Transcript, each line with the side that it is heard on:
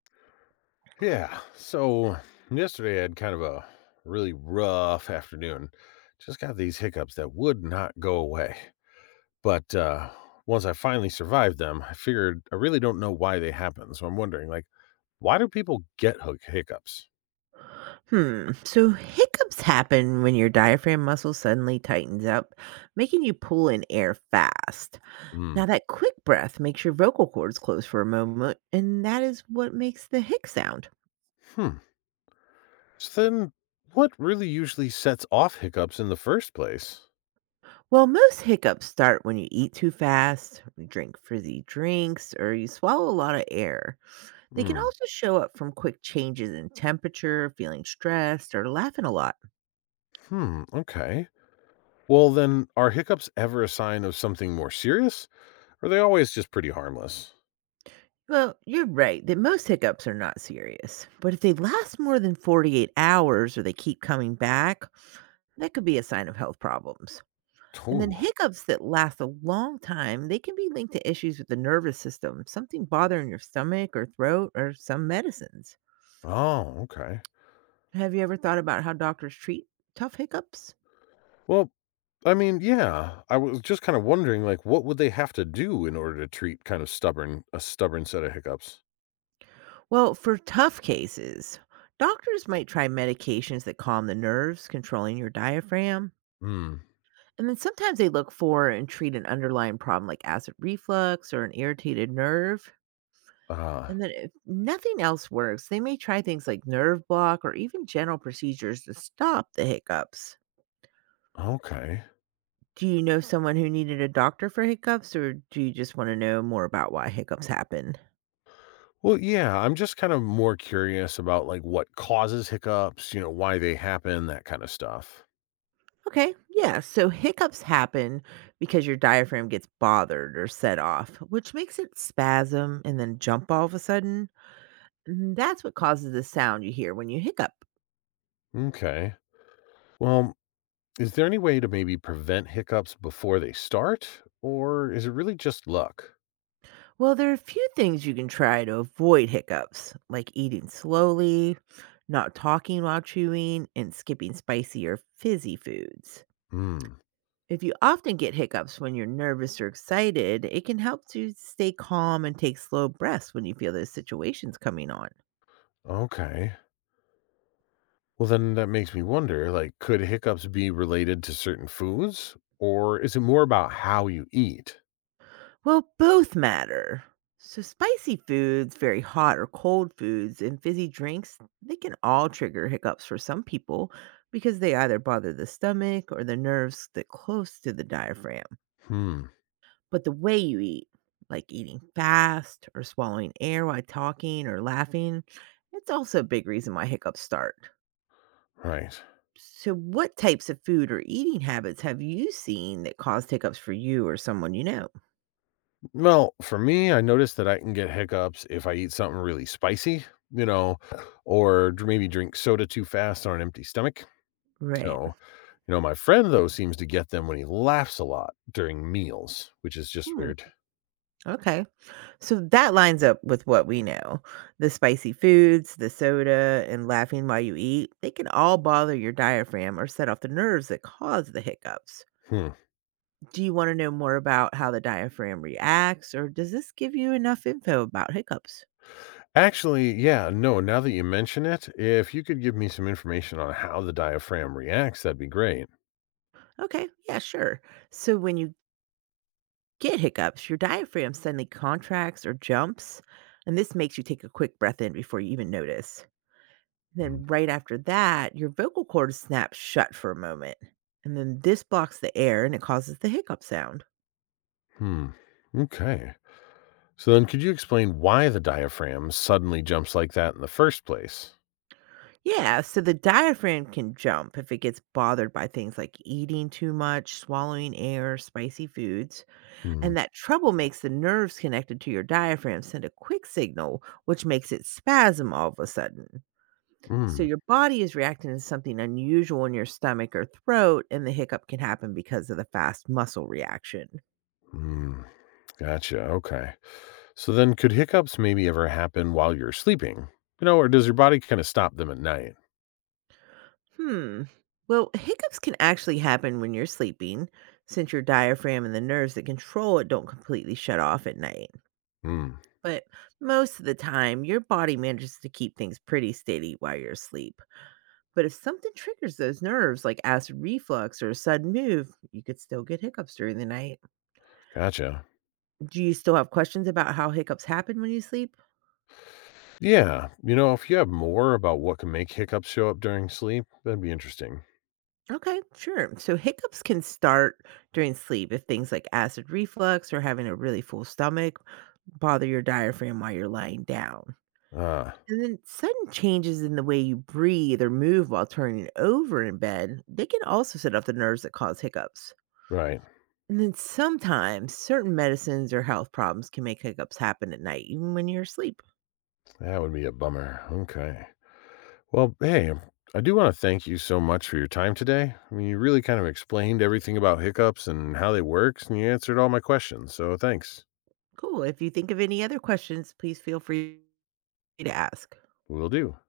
left: Yeah. So yesterday I had kind of a really rough afternoon. Just got these hiccups that would not go away. But once I finally survived them, I figured I really don't know why they happen. So I'm wondering, like, why do people get hiccups?
right: Hmm. So hiccups happen when your diaphragm muscle suddenly tightens up, making you pull in air fast.
left: Mm.
right: Now, that quick breath makes your vocal cords close for a moment, and that is what makes the hic sound.
left: Hmm. So then, what really usually sets off hiccups in the first place?
right: Well, most hiccups start when you eat too fast, you drink fizzy drinks, or you swallow a lot of air. They can
left: Mm.
right: also show up from quick changes in temperature, feeling stressed, or laughing a lot.
left: Hmm. Okay. Well, then, are hiccups ever a sign of something more serious? Or are they always just pretty harmless?
right: Well, you're right that most hiccups are not serious, but if they last more than 48 hours or they keep coming back, that could be a sign of health problems. And then
left: Ooh.
right: hiccups that last a long time, they can be linked to issues with the nervous system, something bothering your stomach or throat, or some medicines.
left: Oh, okay.
right: Have you ever thought about how doctors treat tough hiccups?
left: Well, I mean, yeah, I was just kind of wondering, like, what would they have to do in order to treat stubborn set of hiccups?
right: Well, for tough cases, doctors might try medications that calm the nerves, controlling your diaphragm.
left: Hmm.
right: And then sometimes they look for and treat an underlying problem like acid reflux or an irritated nerve.
left: Ah.
right: And then if nothing else works, they may try things like nerve block or even general procedures to stop the hiccups.
left: Okay.
right: Do you know someone who needed a doctor for hiccups, or do you just want to know more about why hiccups happen?
left: Well, yeah, I'm just kind of more curious about like what causes hiccups, why they happen, that kind of stuff.
right: Okay, yeah. So hiccups happen because your diaphragm gets bothered or set off, which makes it spasm and then jump all of a sudden. And that's what causes the sound you hear when you hiccup.
left: Okay. Well, is there any way to maybe prevent hiccups before they start, or is it really just luck?
right: Well, there are a few things you can try to avoid hiccups, like eating slowly, not talking while chewing, and skipping spicy or fizzy foods.
left: Hmm.
right: If you often get hiccups when you're nervous or excited, it can help to stay calm and take slow breaths when you feel those situations coming on.
left: Okay. Well, then that makes me wonder, like, could hiccups be related to certain foods, or is it more about how you eat?
right: Well, both matter. So, spicy foods, very hot or cold foods, and fizzy drinks, they can all trigger hiccups for some people because they either bother the stomach or the nerves that close to the diaphragm.
left: Hmm.
right: But the way you eat, like eating fast or swallowing air while talking or laughing, it's also a big reason why hiccups start.
left: Right.
right: So, what types of food or eating habits have you seen that caused hiccups for you or someone you know?
left: Well, for me, I noticed that I can get hiccups if I eat something really spicy, you know, or maybe drink soda too fast on an empty stomach.
right: Right.
left: So my friend, though, seems to get them when he laughs a lot during meals, which is just
right: Hmm.
left: weird.
right: Okay. So that lines up with what we know. The spicy foods, the soda, and laughing while you eat, they can all bother your diaphragm or set off the nerves that cause the hiccups.
left: Hmm.
right: Do you want to know more about how the diaphragm reacts, or does this give you enough info about hiccups?
left: Actually, yeah, no, now that you mention it, if you could give me some information on how the diaphragm reacts, that'd be great.
right: Okay, yeah, sure. So when you get hiccups, your diaphragm suddenly contracts or jumps, and this makes you take a quick breath in before you even notice. Then right after that, your vocal cords snap shut for a moment. And then this blocks the air and it causes the hiccup sound.
left: Hmm. Okay. So then, could you explain why the diaphragm suddenly jumps like that in the first place?
right: Yeah, so the diaphragm can jump if it gets bothered by things like eating too much, swallowing air, spicy foods.
left: Hmm.
right: And that trouble makes the nerves connected to your diaphragm send a quick signal, which makes it spasm all of a sudden. So
left: Mm.
right: your body is reacting to something unusual in your stomach or throat, and the hiccup can happen because of the fast muscle reaction.
left: Mm. Gotcha. Okay. So then, could hiccups maybe ever happen while you're sleeping? You know, or does your body kind of stop them at night?
right: Hmm. Well, hiccups can actually happen when you're sleeping, since your diaphragm and the nerves that control it don't completely shut off at night.
left: Hmm.
right: But most of the time, your body manages to keep things pretty steady while you're asleep. But if something triggers those nerves, like acid reflux or a sudden move, you could still get hiccups during the night.
left: Gotcha.
right: Do you still have questions about how hiccups happen when you sleep?
left: Yeah. You know, if you have more about what can make hiccups show up during sleep, that'd be interesting.
right: Okay, sure. So hiccups can start during sleep if things like acid reflux or having a really full stomach bother your diaphragm while you're lying down.
left: Ah,
right: And then sudden changes in the way you breathe or move while turning over in bed, they can also set off the nerves that cause hiccups.
left: right.
right: And then sometimes certain medicines or health problems can make hiccups happen at night, even when you're asleep.
left: That would be a bummer. Okay. Well, hey, I do want to thank you so much for your time today. I mean, you really kind of explained everything about hiccups and how they work, and you answered all my questions. So thanks.
right: Cool. If you think of any other questions, please feel free to ask.
left: Will do.